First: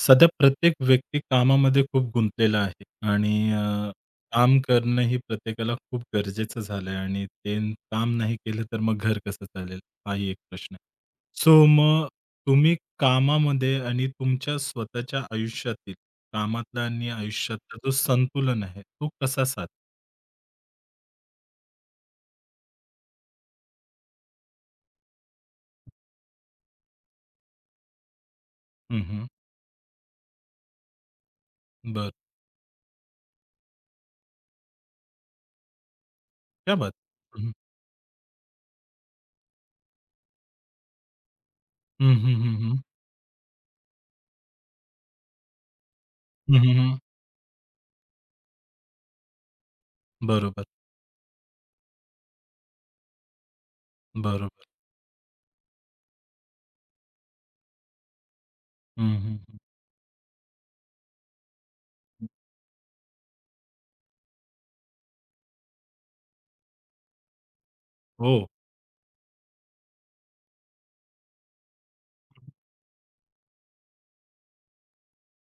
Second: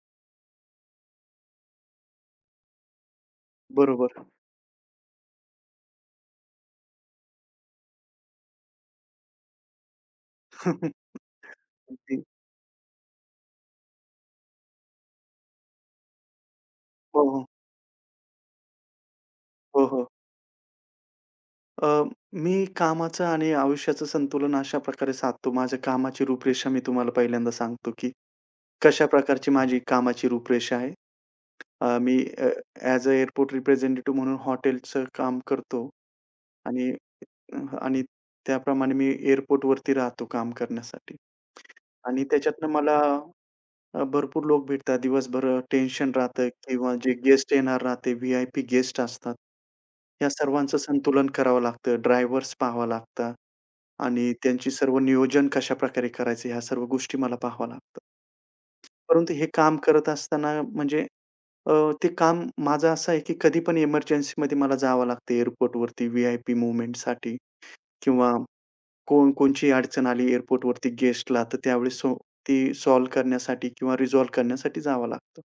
सध्या प्रत्येक व्यक्ती कामामध्ये खूप गुंतलेला आहे आणि अ, बरोबर. काम करणं ही प्रत्येकाला खूप गरजेचं झालंय आणि त्यांनी काम नाही केलं तर मग घर कसं चालेल? हाही एक प्रश्न आहे. सो मग, अगदी. तुम्ही कामामध्ये आणि तुमच्या स्वतःच्या आयुष्यातील, कामातला आणि हो, हो. आयुष्यातला जो संतुलन आहे, तो कसा साधता? हो, हो. अ, मी कामाचं आणि आयुष्याचं संतुलन अशा प्रकारे साधतो. माझ्या हं. कामाची रूपरेषा मी तुम्हाला पहिल्यांदा सांगतो, की हं, हं. कशाप्रकारची माझी कामाची रूपरेषा आहे. अ, बरं. मी अ, ॲज अ एअरपोर्ट रिप्रेझेंटेटिव्ह म्हणून हॉटेलचं काम करतो क्या आणि बात! हं, हं. अ, आणि त्याप्रमाणे मी एअरपोर्टवरती राहतो काम करण्यासाठी हं, आणि हं, हं, त्याच्यातनं हं. मला अ, भरपूर लोक भेटतात. दिवसभर टेन्शन राहतंय हं, हं, किंवा हं. जे गेस्ट येणार राहते, व्हि-आय-पी गेस्ट असतात. या बरोबर. सर्वांचं संतुलन करावं लागतं, ड्रायव्हर्स पहावं लागतात आणि बरोबर. त्यांची सर्व नियोजन कशाप्रकारे करायचं ह्या सर्व गोष्टी मला पाहाव्या लागतात. हं, परंतु हं, हे हं. काम करत असताना म्हणजे अ, ते हं. काम माझं असं आहे की कधी पण एमर्जन्सीमध्ये मला जावं लागतं एअरपोर्टवरती, व्हि-आय-पी मूव्हमेंटसाठी किंवा हो. कोण कोणतीही अडचण आली एअरपोर्टवरती गेस्टला तर त्यावेळेस सो हं, हं. ती सॉल्व्ह करण्यासाठी किंवा रिझॉल्व्ह करण्यासाठी जावं लागतं.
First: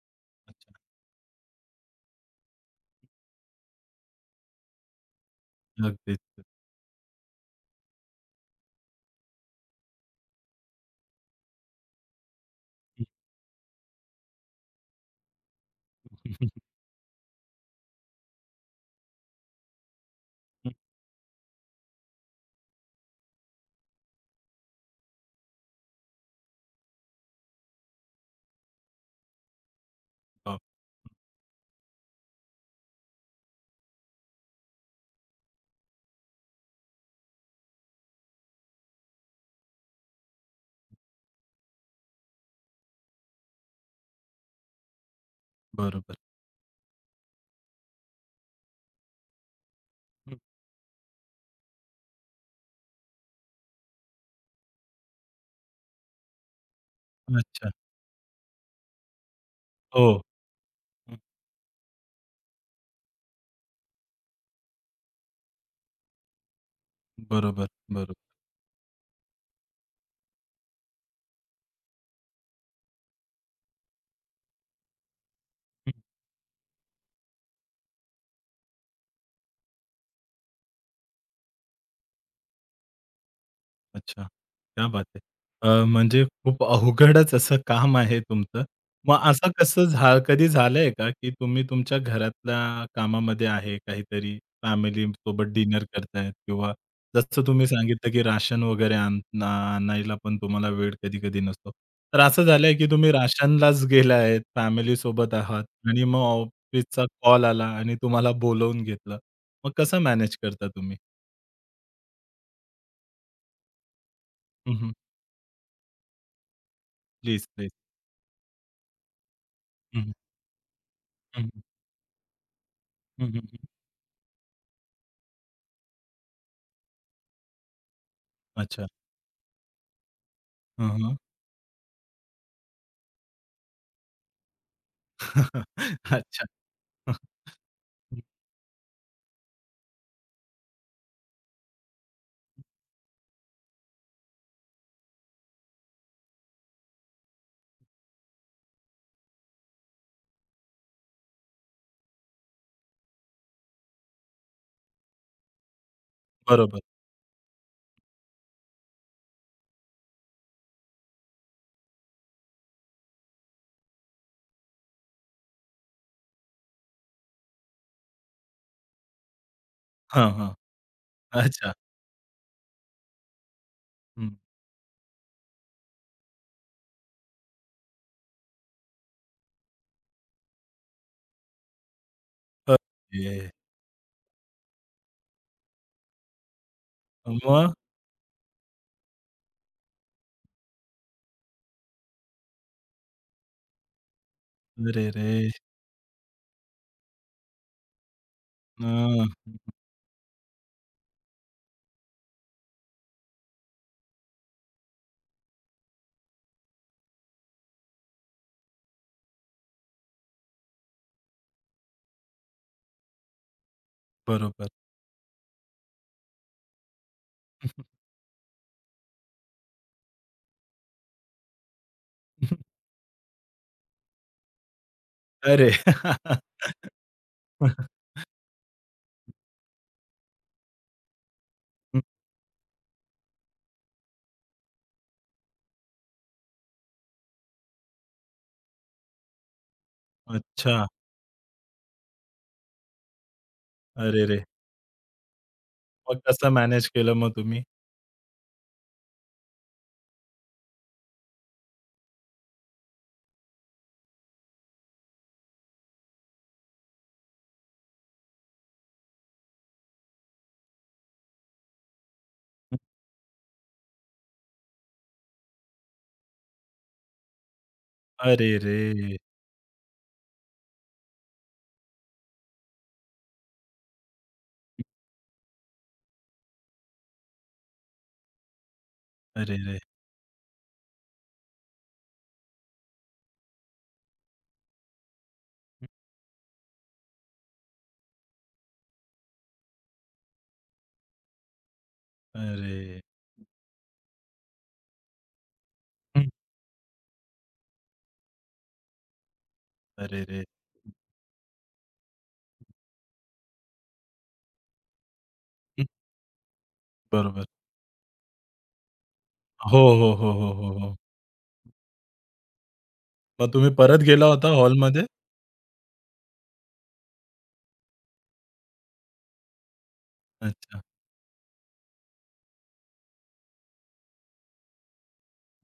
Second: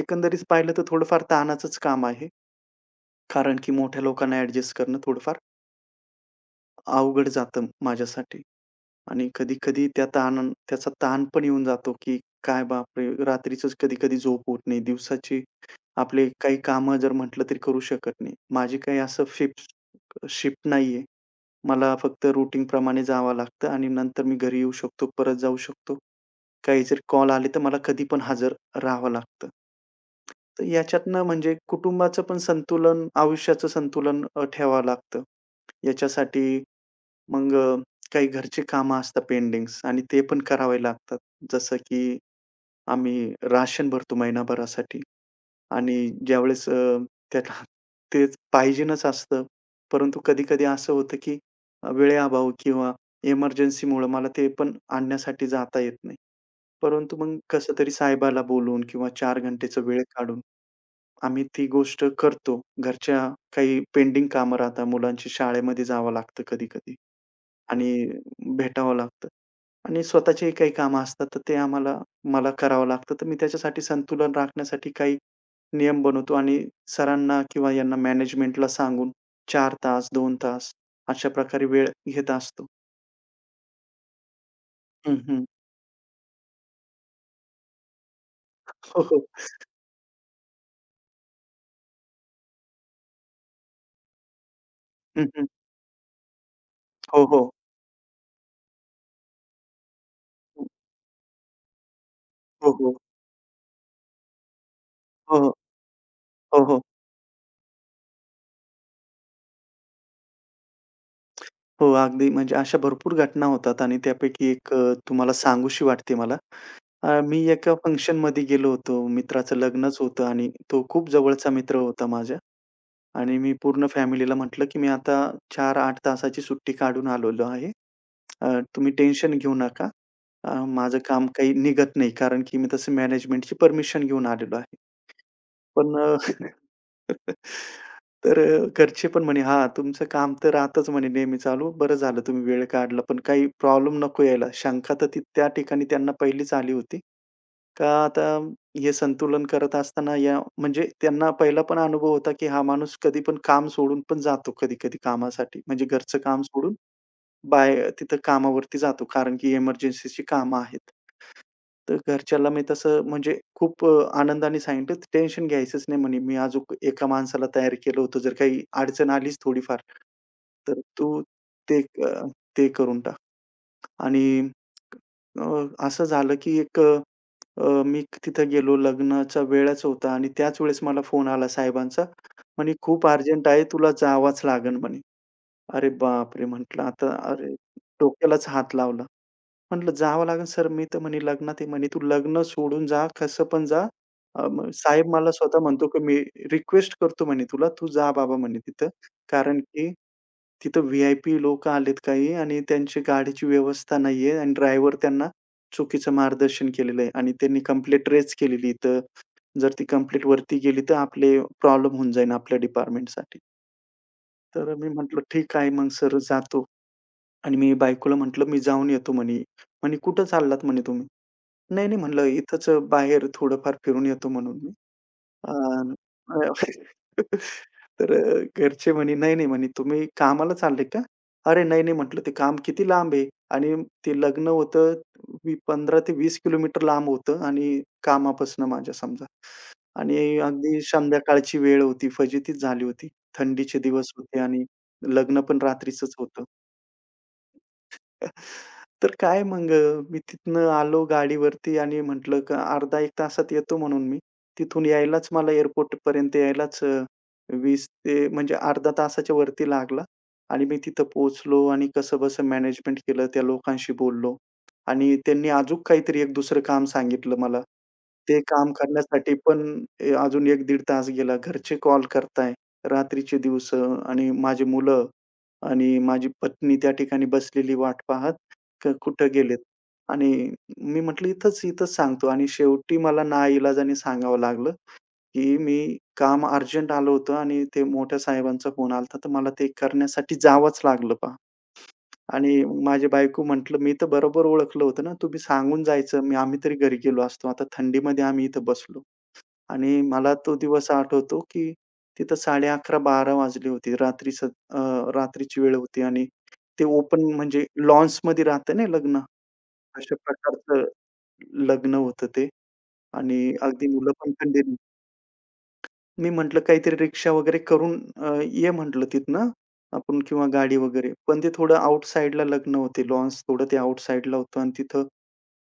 एकंदरीत अच्छा. पाहिलं तर थोडंफार ताणाचंच काम आहे. कारण की मोठ्या लोकांना ॲडजस्ट करणं थोडंफार नक्कीच. अवघड जातं माझ्यासाठी आणि कधी-कधी त्या ताणा त्याचा ताण पण येऊन जातो की काय बाप हं. रे! रात्रीचंच कधी-कधी झोप होत नाही. दिवसाची आपले काही कामं जर म्हटलं तरी करू शकत नाही. माझी काही असं शिफ्ट शिफ्ट हं. नाहीये. मला फक्त रूटीनप्रमाणे जावं लागतं आणि नंतर मी घरी येऊ शकतो, परत जाऊ शकतो. काही जरी कॉल आले तर मला कधीपण हजर रहावं लागतं. हां. तर ह्याच्यातनं म्हणजे कुटुंबाचं पण संतुलन आयुष्याचं संतुलन अ, ठेवावं लागतं. याच्यासाठी मग अ, काही घरची कामं असतात पेंडिंग्स आणि ते पण करावे लागतात. जसं की आम्ही राशन भरतो महिनाभरासाठी आणि बरोबर. ज्यावेळेस अ, त्यात तेच पाहिजेनच असतं. परंतु हं. कधी-कधी असं होतं की वेळे अभाव किंवा एमर्जन्सीमुळं मला ते पण आणण्यासाठी जाता येत नाही. परंतु मग अच्छा. कसं तरी साहेबाला बोलून किंवा 4 घंटेचा वेळ हो. काढून, हं. आम्ही ती गोष्ट करतो. घरच्या काही पेंडिंग कामं राहतात मुलांची शाळेमध्ये जावं लागतं कधी-कधी बरोबर, आणि बरोबर. भेटावं लागतं. आणि स्वतःचीही काही कामं असतात, तर ते आम्हाला मला करावं लागतं. तर मी त्याच्यासाठी संतुलन राखण्यासाठी काही हं. नियम बनवतो आणि सरांना किंवा यांना मॅनेजमेंटला सांगून 4 तास, 2 तास अशाप्रकारे वेळ घेत असतो. अच्छा. क्या बात हं, है हं. अ, म्हणजे खूप अवघडच असं काम आहे तुमचं. हो, मग हो. असं कसं झा कधी झालंय का, की तुम्ही तुमच्या घरातल्या कामामध्ये आहे काहीतरी, हं, हं. फॅमिलीसोबत डिनर करताय किंवा हो, जसं हो. तुम्ही सांगितलं, की राशन वगैरे आणा आणायला पण तुम्हाला हं. वेळ कधी-कधी नसतो. तर असं हो, झालंय, की हो. तुम्ही राशनलाच गेला आहेत, फॅमिलीसोबत हो, हो. आहात आणि मग हो, हो. ऑफिसचा कॉल आला आणि तुम्हाला बोलावून घेतलं. मग कसं मॅनेज करता तुम्ही? हो. अगदी. म्हणजे अशा भरपूर घटना होतात आणि त्यापैकी 1 हं, हं. अ, तुम्हाला सांगूशी वाटते मला. अ, मी प्लीज, प्लीज. एका फंक्शनमध्ये गेलो होतो. मित्राचं लग्नच हं, हं. होतं आणि तो खूप हं, जवळचा हं. मित्र होता माझ्या हं, आणि हं, मी हं. पूर्ण फॅमिलीला म्हटलं, की मी आता 4-8 तासाची सुट्टी काढून आलेलो आहे. अ, अच्छा. तुम्ही टेन्शन घेऊ नका. अ, हां, माझं हां. काम काही निघत नाही कारण, की मी तसं मॅनेजमेंटची परमिशन घेऊन आलेलो आहे. पण अ, अच्छा. हं. तर अ, घरचे पण म्हणे, "हा तुमचं काम तर राहातच म्हणे नेहमी चालू. बरं झालं तुम्ही हं. वेळ काढला पण काही प्रॉब्लेम नको यायला." शंका तर ती त्या ठिकाणी त्यांना पहिलीच आली होती. हं. का आता हे संतुलन करत असताना या म्हणजे त्यांना पहिला पण अनुभव होता, की हा माणूस कधी पण काम सोडून पण जातो कधी-कधी कामासाठी. म्हणजे घरचं काम सोडून बरोबर. बाहे तिथं कामावरती जातो कारण की एमर्जन्सीची कामं आहेत. तर घरच्याला मी तसं म्हणजे, खूप अ, आनंदाने सांगितलं टेन्शन घ्यायचंच नाही म्हणे मी अ, अजून एका माणसाला तयार केलं होतं जर काही अडचण आलीच थोडीफार. हां, हां. तर तू अच्छा. ते अ, ते करून टाक हं. आणि अ, असं झालं, की एक अ, अ, मी तिथं गेलो लग्नाचा वेळच होता आणि त्याच वेळेस मला फोन आला साहेबांचा. म्हणे परत "खूप अर्जंट ये. आहे तुला जावच लागेल म्हणे." अरे बापरे! म्हटलं आता अरे मग? डोक्यालाच हात लावला. म्हटलं "जावं लागेल सर मी तर म्हणे लग्नात" म्हणे "तू लग्न सोडून जा कसं पण जा" अ, साहेब मला अरेरे! स्वतः म्हणतो, की मी रिक्वेस्ट करतो म्हणे तुला, तू जा बाबा म्हणे अ, तिथं. कारण की तिथं व्हि-आय-पी लोक आलेत काही. आणि त्यांची गाडीची व्यवस्था नाहीये आणि ड्रायव्हर त्यांना चुकीचं मार्गदर्शन केलेलं आहे आणि त्यांनी कम्प्लेंट रेज केलेली इथं. जर ती कम्प्लेंटवरती गेली तर आपले प्रॉब्लेम होऊन जाईल आपल्या डिपार्टमेंटसाठी. बरोबर. तर मी म्हटलं, "ठीक आहे, मग सर जातो" आणि मी बायकोला म्हटलं, "मी जाऊन येतो." म्हणे. म्हणे, "कुठे चाललात," म्हणे, "तुम्ही?" "नाही, नाही" म्हटलं, "इथंच अ, बाहेर थोडंफार फिरून येतो म्हणून मी." अ, अरे. अ, तर अ, घरचे म्हणे, "नाही, नाही," म्हणे, "तुम्ही कामाला चाललेत का?" "अरे नाही, नाही" हं. म्हटलं, "ते काम किती लांब आहे." आणि ते लग्न होतं 15 ते 20 किलोमीटर लांब होतं आणि कामापासून माझ्या समजा आणि अगदी अच्छा. संध्याकाळची वेळ होती फजितीच झाली होती. थंडीचे दिवस होते अरेरे! आणि लग्न पण रात्रीचंच मग होतं. कसं मॅनेज केलं मग तुम्ही? तर काय मग अ, मी तिथनं आलो गाडीवरती आणि म्हटलं, "अर्धा एक तासात येतो," म्हणून मी. तिथून यायलाच मला, एअरपोर्टपर्यंत यायलाच अ, 20 ते म्हणजे अर्धा तासाच्या वरती लागला आणि मी तिथं पोहोचलो आणि कसंबसं हं. मॅनेजमेंट केलं त्या लोकांशी बोललो आणि त्यांनी अजून काहीतरी एक दुसरं काम सांगितलं मला. ते काम अरेरेरे! करण्यासाठी पण अ, अजून 1 दीड तास गेला. घरचे कॉल करताय, रात्रीचे दिवस आणि माझी हं. मुलं आणि माझी पत्नी त्या ठिकाणी बसलेली वाट पाहत का कुठे गेलेत अरेरे! आणि अ, मी म्हटलं, "इथंच, इथंच," सांगतो आणि शेवटी मला नाइलाजाने सांगावं लागलं, की हं. मी "काम अर्जंट आलं होतं आणि ते मोठ्या साहेबांचा फोन आला होता तर मला ते करण्यासाठी जावंच लागलं पहा." आणि अरे! माझी बायको हं. म्हटलं, "मी तर बरोबर ओळखलं होतं ना, तुम्ही सांगून हं. जायचं आम्ही तरी घरी गेलो असतो. आता थंडीमध्ये आम्ही इथे बसलो." आणि मला अरेरे! तो हं. दिवस आठवतो, की तिथं 11:30-12:00 वाजली होती रात्रीचं. अ, रात्रीची वेळ हं. होती. आणि ते ओपन बरोबर. म्हणजे, लॉन्समध्ये राहत ना लग्न हो, हो, अशा हो, हो, हो, प्रकारचं हो. लग्न होतं ते मग आणि तुम्ही अगदी परत मुलं गेला पण होता थंडीने हॉलमध्ये? मी म्हटलं काहीतरी रिक्षा वगैरे करून अ, ये म्हटलं तिथनं आपण किंवा गाडी अच्छा. वगैरे, पण ते थोडं आउटसाइडला लग्न होते, लॉन्स थोडं ते आउटसाइडला होतं अन् तिथं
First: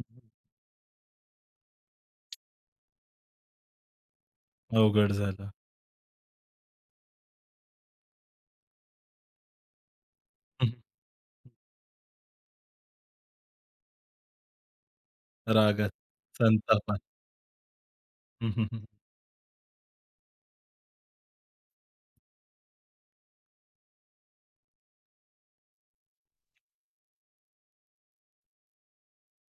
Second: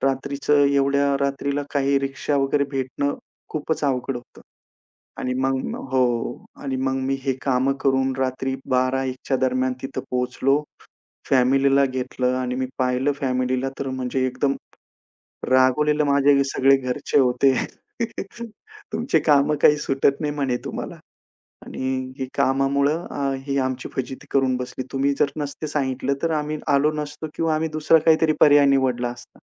हं, हं. रात्रीचं एवढ्या रात्रीला काही रिक्षा वगैरे भेटणं खूपच अवघड होतं अवघड आणि झालं. मग हो आणि मग मी हे कामं करून रात्री 12:00-01:00 च्या दरम्यान तिथं पोहोचलो, हं, हं. फॅमिलीला घेतलं आणि मी पाहिलं फॅमिलीला तर म्हणजे एकदम, रागात, रागवलेले माझे सगळे संतापात. घरचे होते. हं, हं, हं, हं. तुमची कामं काही सुटत नाही म्हणे तुम्हाला आणि ही कामामुळं अ, ही आमची फजिती करून बसली. तुम्ही जर नसतं सांगितलं तर आम्ही आलो नसतो किंवा आम्ही दुसरा काहीतरी पर्याय निवडला असता.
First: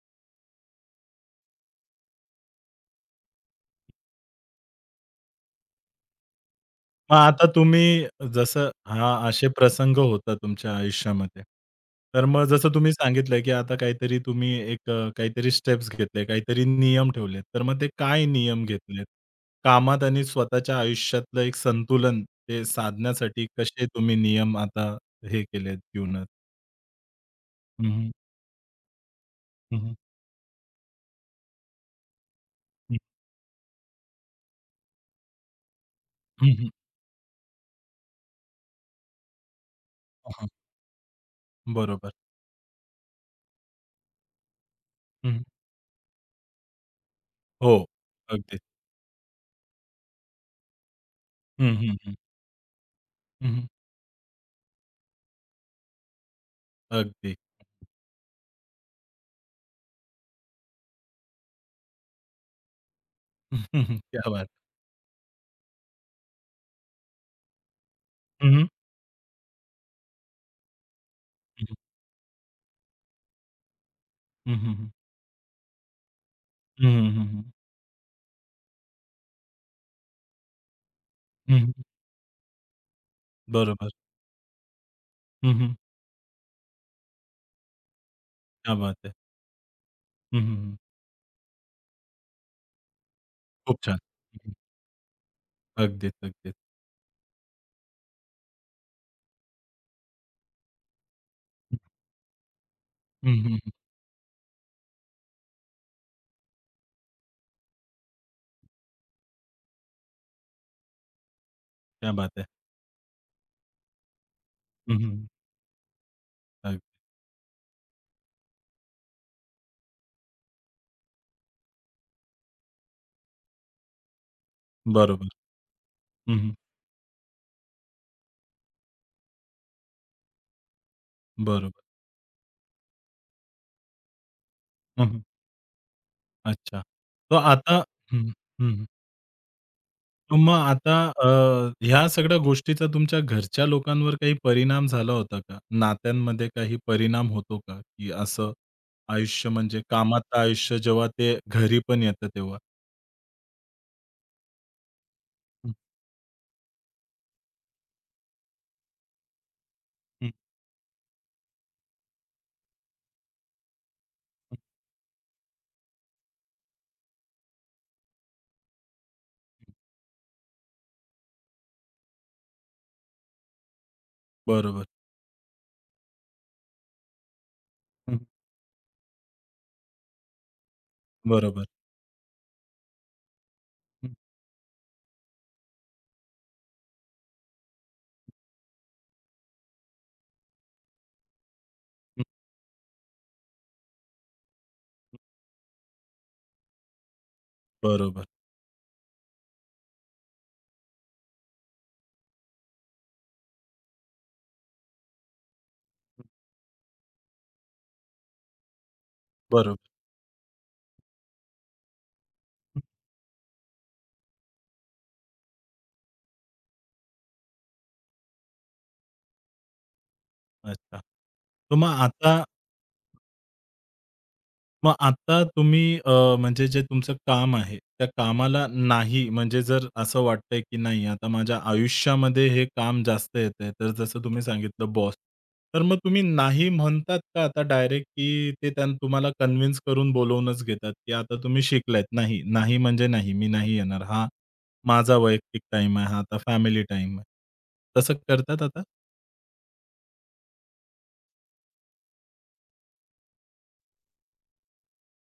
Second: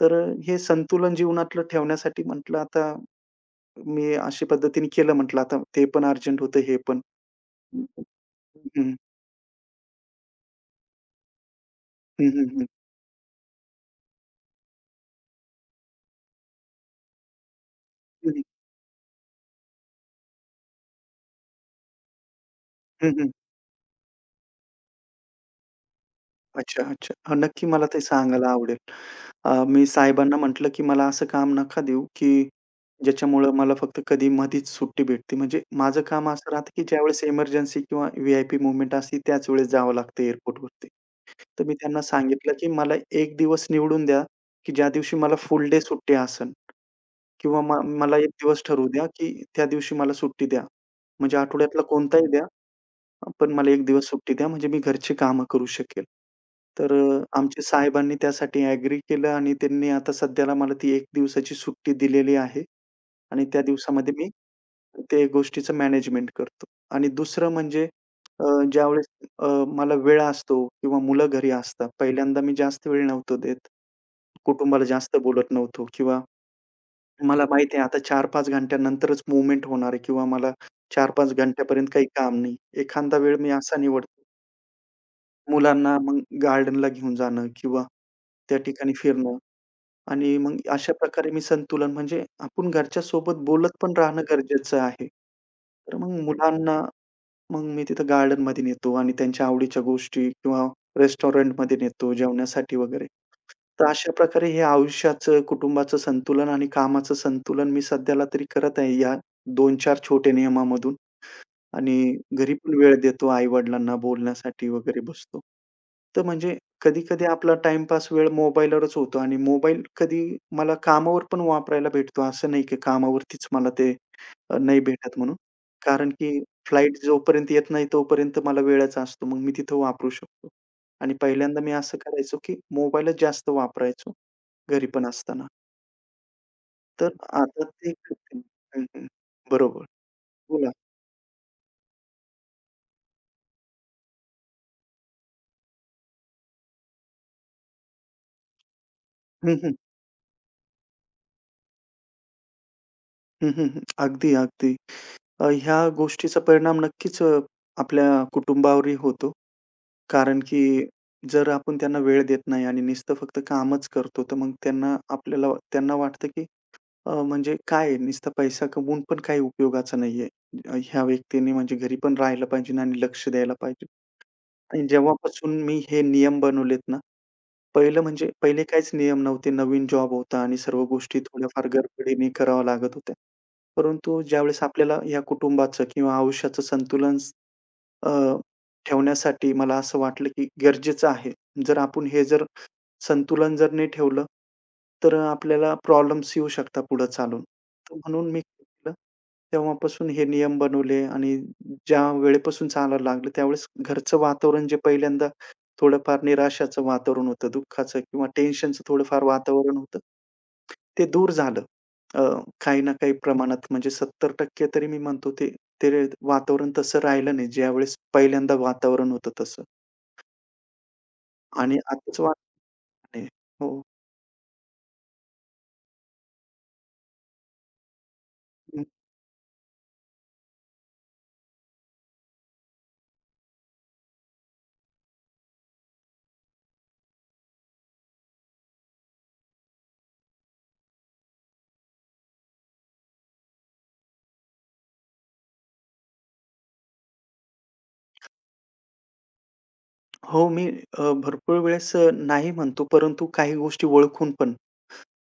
तर अ, हे संतुलन जीवनातलं ठेवण्यासाठी म्हटलं आता मी अशा पद्धतीने केलं म्हटलं आता ते पण अर्जंट होतं, हे पण. मग आता तुम्ही हं, हं, जसं हं, हं. हां, असे प्रसंग होतात तुमच्या आयुष्यामध्ये. तर हं, मग हं, हं. जसं तुम्ही सांगितलं, की आता काहीतरी तुम्ही एक अ, काहीतरी स्टेप्स घेतले, काहीतरी नियम ठेवलेत, तर मग ते काय हं, हं. नियम घेतलेत कामात आणि स्वतःच्या आयुष्यातलं एक संतुलन ते हं, हं. साधण्यासाठी कसे तुम्ही नियम आता हे केलेत जीवनात? अच्छा-अच्छा. नक्की, हं, मला ते हं. सांगायला आवडेल. अ हं, मी हं. साहेबांना म्हटलं, की मला असं काम नका देऊ की हं. ज्याच्यामुळं मला फक्त कधी मधीच सुट्टी भेटते म्हणजे माझं काम हं, असं हं. राहतं, की ज्यावेळेस एमर्जन्सी किंवा व्ही-आय-पी मूव्हमेंट असते त्याच वेळेस जावं लागतं हं, हं. एअरपोर्टवरती. तर मी त्यांना बरोबर. सांगितलं, की मला एक दिवस निवडून द्या की ज्या दिवशी मला हं. फुल डे सुट्टी असेल. किंवा मला हो, मला एक अगदी. दिवस ठरवू द्या, की त्या दिवशी मला सुट्टी द्या. म्हणजे हं, आठवड्यातला हं, हं. कोणताही द्या. पण हं, हं. मला एक दिवस सुट्टी द्या म्हणजे मी घरची कामं करू शकेल. तर अगदी. आमचे साहेबांनी त्यासाठी अग्री केलं आणि त्यांनी आता सध्याला मला ती एक दिवसाची सुट्टी दिलेली आहे आणि त्या दिवसामध्ये मी क्या बात! ते गोष्टीचं मॅनेजमेंट करतो आणि दुसरं म्हणजे अ, हं, हं. ज्यावेळेस अ, मला वेळ असतो किंवा मुलं घरी हं, हं. असतात पहिल्यांदा मी जास्त वेळी नव्हतो देत. हं, हं, कुटुंबाला हं. जास्त बोलत नव्हतो किंवा हं, हं, हं, मला हं. माहिती आहे आता 4-5 घंट्यानंतरच मूव्हमेंट होणार आहे किंवा मला 4-5 हं, हं. घंट्यापर्यंत काही काम नाही. एखादा वेळ मी असा बरोबर. निवडतो. हं, हं. मुलांना मग गार्डनला घेऊन जाणं किंवा त्या क्या ठिकाणी बात है. फिरणं आणि हं, हं, मग हं. अशा प्रकारे मी संतुलन म्हणजे आपण घरच्यासोबत बोलत खूप पण छान. राहणं हं, हं. गरजेचं आहे. तर अगदीच, मग अगदीच. मुलांना मग मी तिथं गार्डनमध्ये नेतो आणि त्यांच्या आवडीच्या गोष्टी किंवा रेस्टॉरंटमध्ये हं. नेतो जेवण्यासाठी वगैरे. हं, हं, हं. तर अशा प्रकारे हे आयुष्याचं कुटुंबाचं संतुलन आणि कामाचं संतुलन मी सध्याला तरी करत आहे. या 2-4 छोटे नियमामधून क्या आणि बात है. घरी पण वेळ देतो आई-वडिलांना बोलण्यासाठी हं, वगैरे हं, हं. बसतो. तर म्हणजे अग कधी-कधी आपला टाईमपास वेळ मोबाईलवरच होतो आणि मोबाईल कधी मला कामावर पण वापरायला भेटतो असं नाही, की कामावरतीच मला ते अ, नाही भेटत बरोबर. म्हणून कारण हं, की हं. फ्लाइट जोपर्यंत येत नाही तोपर्यंत मला वेळाच असतो मग मी तिथं वापरू शकतो आणि पहिल्यांदा मी बरोबर. असं करायचो, की मोबाईलच जास्त वापरायचो घरी हं, पण हं. असताना. अच्छा. तर तर आता आता ते हं, हं, [unintelligible] हं, हं, हं. हं. बरोबर, तर मग बोला. आता अ, ह्या सगळ्या गोष्टीचा तुमच्या घरच्या लोकांवर काही परिणाम झाला होता का? नात्यांमध्ये काही परिणाम होतो का, की असं आयुष्य हं, हं. म्हणजे कामात आयुष्य जेव्हा ते घरी पण येतं तेव्हा? हं, हं, हं, अगदी अगदी. अ, हं. ह्या गोष्टीचा परिणाम नक्कीच आपल्या कुटुंबावरही होतो. हं. कारण की जर आपण त्यांना वेळ देत नाही आणि नुसतं फक्त कामच करतो तर मग हं. त्यांना आपल्याला त्यांना वाटतं, की अ, म्हणजे काय नुसता पैसा कमवून पण काही उपयोगाचा नाहीये. ह्या व्यक्तींनी म्हणजे घरी पण राहायला पाहिजे आणि लक्ष द्यायला पाहिजे बरोबर. आणि जेव्हापासून मी हे नियम बनवलेत ना पहिलं हं. म्हणजे पहिले काहीच नियम नव्हते नवीन जॉब होता आणि सर्व गोष्टी थोड्याफार बरोबर. गडबडीने कराव्या लागत होत्या. हं. परंतु ज्यावेळेस आपल्याला ह्या कुटुंबाचं किंवा आयुष्याचं संतुलन अ, ठेवण्यासाठी मला असं वाटलं, की गरजेचं आहे. जर आपण हं. हे जर संतुलन जर नाही ठेवलं, तर हं. आपल्याला प्रॉब्लेम्स येऊ शकतात पुढे चालून. तर बरोबर. म्हणून मी म्हटलं, तेव्हापासून हे नियम बनवले आणि ज्यावेळेपासून चालायला लागलं त्यावेळेस घरचं वातावरण जे पहिल्यांदा थोडंफार हं. निराशाचं वातावरण होतं, दुःखाचं किंवा टेन्शनचं थोडंफार वातावरण बरोबर. होतं. ते दूर झालं. अ, काही हं. ना काही प्रमाणात म्हणजे 70% तरी मी म्हणतो ते ते वातावरण तसं राहिलं नाही. ज्यावेळेस पहिल्यांदा वातावरण होतं तसं. अच्छा, तर आणि मग आताच वाताव आता फरक आहे, हो. मग आता तुम्ही अ, म्हणजे जे तुमचं काम आहे, त्या कामाला [unintelligible] नाही म्हणजे जर असं वाटतंय, की नाही आता माझ्या आयुष्यामध्ये हे काम जास्त येतंय, तर जसं तुम्ही सांगितलं बॉस. तर मग तुम्ही नाही म्हणतात का आता डायरेक्ट, की ते त्यान तुम्हाला कन्विन्स करून बोलावूनच घेतात, की आता तुम्ही शिकलात नाही, नाही म्हणजे नाही, मी नाही येणार. हा माझा वैयक्तिक टाईम आहे. हा आता फॅमिली टाईम आहे. तसं करतात आता? हो. मी अ, भरपूर वेळेस अ, नाही म्हणतो. परंतु काही गोष्टी ओळखून पण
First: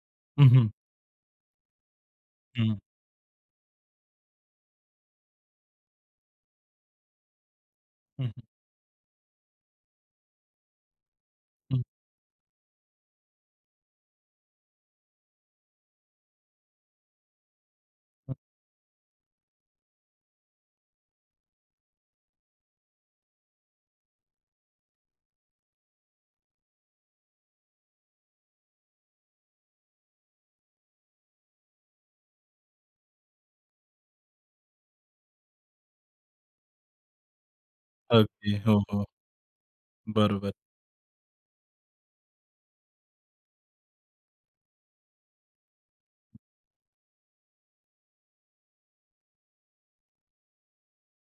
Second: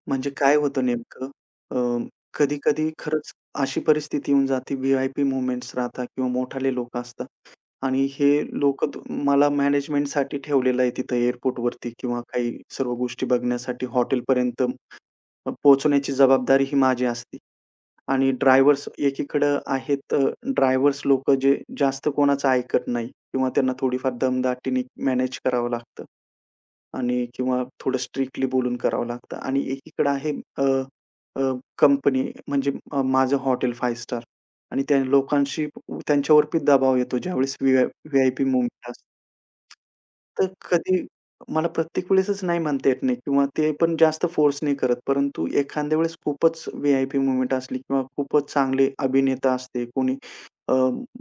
म्हणजे हं, काय हं. होतं नेमकं अ, हं. कधी-कधी खरंच अशी परिस्थिती येऊन जाते व्ही-आय-पी मूव्हमेंट्स राहतात किंवा मोठाले लोक असतात आणि हं, हे हं. लोक त मला मॅनेजमेंटसाठी ठेवलेलं आहे तिथं [unintelligible] एअरपोर्टवरती किंवा काही सर्व गोष्टी बघण्यासाठी, हॉटेलपर्यंत पोहोचवण्याची जबाबदारी ही माझी असती. आणि [unintelligible] ड्रायव्हर्स एकीकडं आहेत अ, ड्रायव्हर्स लोक जे जास्त कोणाचं ऐकत नाही किंवा त्यांना थोडीफार दमदाटीने मॅनेज करावं लागतं आणि किंवा थोडं स्ट्रिक्टली बोलून करावं लागतं आणि एकीकडे आहे अ, अ, कंपनी अ, म्हणजे माझं हॉटेल 5 स्टार आणि त्या लोकांशी त्यांच्यावरती दबाव येतो ज्यावेळेस व्हि व्ही-आय-पी ओके. हो, मूव्हमेंट हो. असतं. तर बरोबर. कधी मला प्रत्येक वेळेसच नाही म्हणता येत नाही किंवा ते पण जास्त फोर्स नाही करत. परंतु एखाद्या वेळेस खूपच व्ही-आय-पी मूव्हमेंट असली किंवा खूपच चांगले अभिनेता असते. कोणी अ,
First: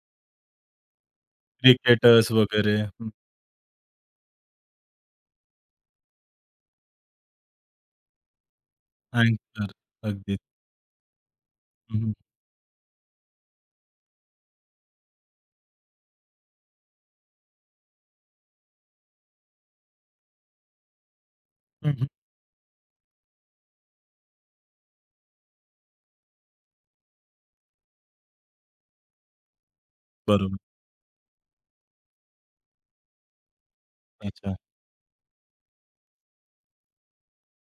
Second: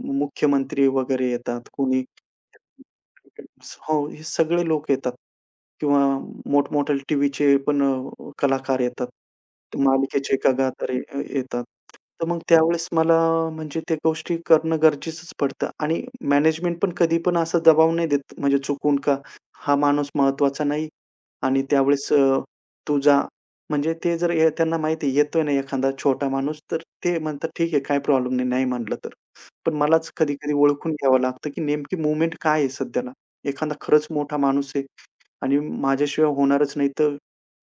मुख्यमंत्री वगैरे येतात कोणी. क्रिकेटर्स [unintelligible] वगैरे. हो. हे सगळे लोक येतात किंवा मोठमोठ्याले टीव्हीचे पण अ, कलाकार येतात. अँकर, मालिकेचे अगदीच. एका [unintelligible] अ, येतात. हं, हं. तर मग त्यावेळेस मला अ, म्हणजे त्या गोष्टी करणं गरजेचंच पडतं आणि मॅनेजमेंट पण कधी पण असा दबाव नाही देत म्हणजे चुकून का हा माणूस महत्वाचा नाही आणि हं, हं. त्यावेळेस अ, तू जा. म्हणजे ते जर ये त्यांना माहिती येतोय ना एखादा छोटा माणूस तर ते म्हणतात, "ठीक आहे, काही प्रॉब्लेम नाही नाही म्हणलं तर." पण मलाच कधी-कधी बरोबर. ओळखून घ्यावं लागतं, की नेमकी मूव्हमेंट काय आहे सध्याला? एखादा खरंच मोठा अच्छा. माणूस आहे आणि माझ्याशिवाय होणारच नाही. तर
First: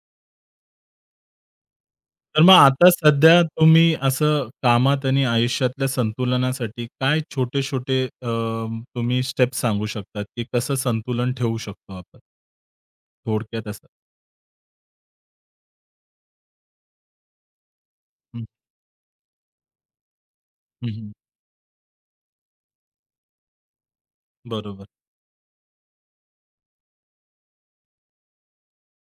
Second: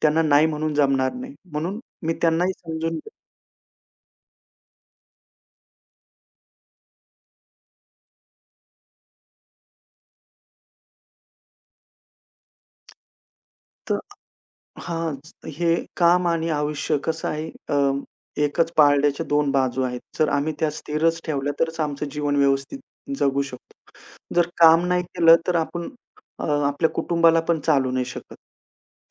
त्यांना नाही म्हणून जमणार नाही. म्हणून मी तर त्यांनाही मग आता समजून घेतो. सध्या तुम्ही असं कामात आणि आयुष्यातल्या संतुलनासाठी काय छोटे-छोटे अ, तुम्ही स्टेप्स सांगू शकता, की कसं संतुलन ठेवू शकतो आपण? थोडक्यात असं. तर हां. हे काम आणि आयुष्य कसं आहे अ, हं. एकच पारड्याच्या दोन बाजू आहेत. जर आम्ही त्या हं, हं. स्थिरच ठेवल्या तरच आमचं जीवन व्यवस्थित जगू शकतो. जर काम बरोबर. नाही केलं तर आपण अ, आपल्या कुटुंबाला पण चालू नाही शकत.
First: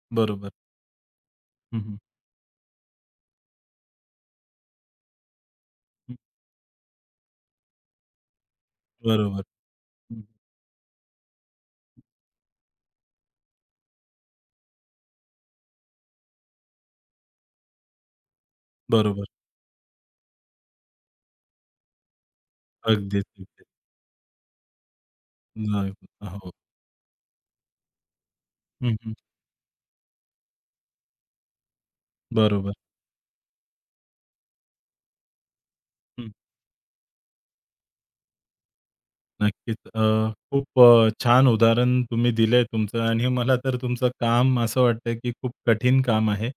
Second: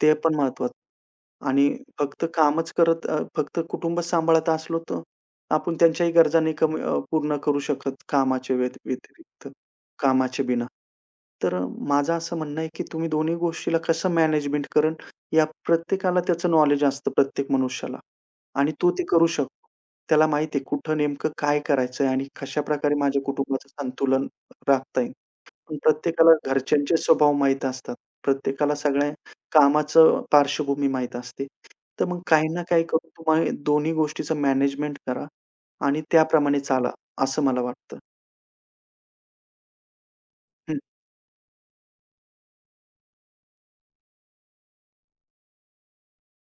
ते पण बरोबर. महत्त्वाचं आणि हं, हं. फक्त कामच करत अ, फक्त कुटुंब सांभाळत असलो तर आपण त्यांच्याही हं. गरज नाही कमी अ, पूर्ण करू शकत कामाच्या व्यत बरोबर. व्यतिरिक्त, हं, हं. कामाचे बिना. तर अ, माझं असं म्हणणं आहे, की तुम्ही दोन्ही गोष्टीला कसं मॅनेजमेंट करणं या प्रत्येकाला त्याचं नॉलेज असतं प्रत्येक मनुष्याला आणि तो ते करू बरोबर. शकतो. त्याला माहिती आहे कुठं नेमकं काय करायचंय आणि कशाप्रकारे माझ्या अगदीच, अगदीच. कुटुंबाचं संतुलन राखता येईल. पण नाही. प्रत्येकाला हो, हो. घरच्यांचे स्वभाव माहीत असतात. प्रत्येकाला हं, सगळ्या हं. कामाचं पार्श्वभूमी माहीत असते. तर मग काही ना बरोबर. काही करून तुम्हाला दोन्ही गोष्टीचं मॅनेजमेंट करा आणि हं. त्याप्रमाणे चाला असं मला वाटतं. नक्कीच, अ, हं. खूप अ, छान उदाहरण तुम्ही दिलंय तुमचं आणि मला तर तुमचं काम असं वाटतंय, की खूप कठीण काम आहे.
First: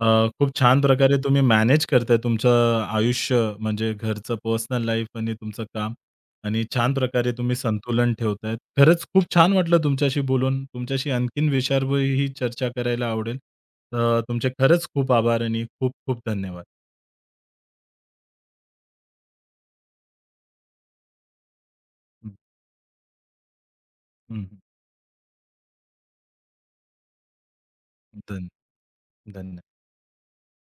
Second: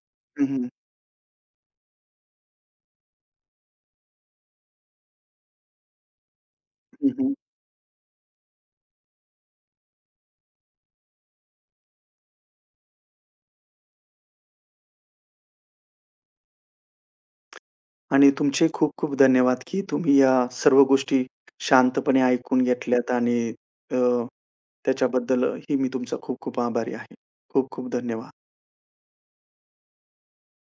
अ, हं, खूप हं, हं. छान प्रकारे तुम्ही मॅनेज करताय. तुमचं अ, आयुष्य म्हणजे घरचं पर्सनल लाईफ आणि तुमचं काम आणि छान हं, प्रकारे हं. तुम्ही संतुलन ठेवताहेत. खरंच खूप छान वाटलं तुमच्याशी बोलून तुमच्याशी आणखीन विषयावरही चर्चा करायला आवडेल. तर तुमचे खरंच खूप आभार आणि खूप-खूप धन्यवाद. आणि तुमचेही खूप-खूप धन्यवाद, की तुम्ही या सर्व गोष्टी शांतपणे हं. ऐकून घेतल्यात आणि अ, हं, हं. त्याच्याबद्दलही मी तुमचा खूप-खूप आभारी आहे. खूप-खूप धन्यवाद. धन् धन्य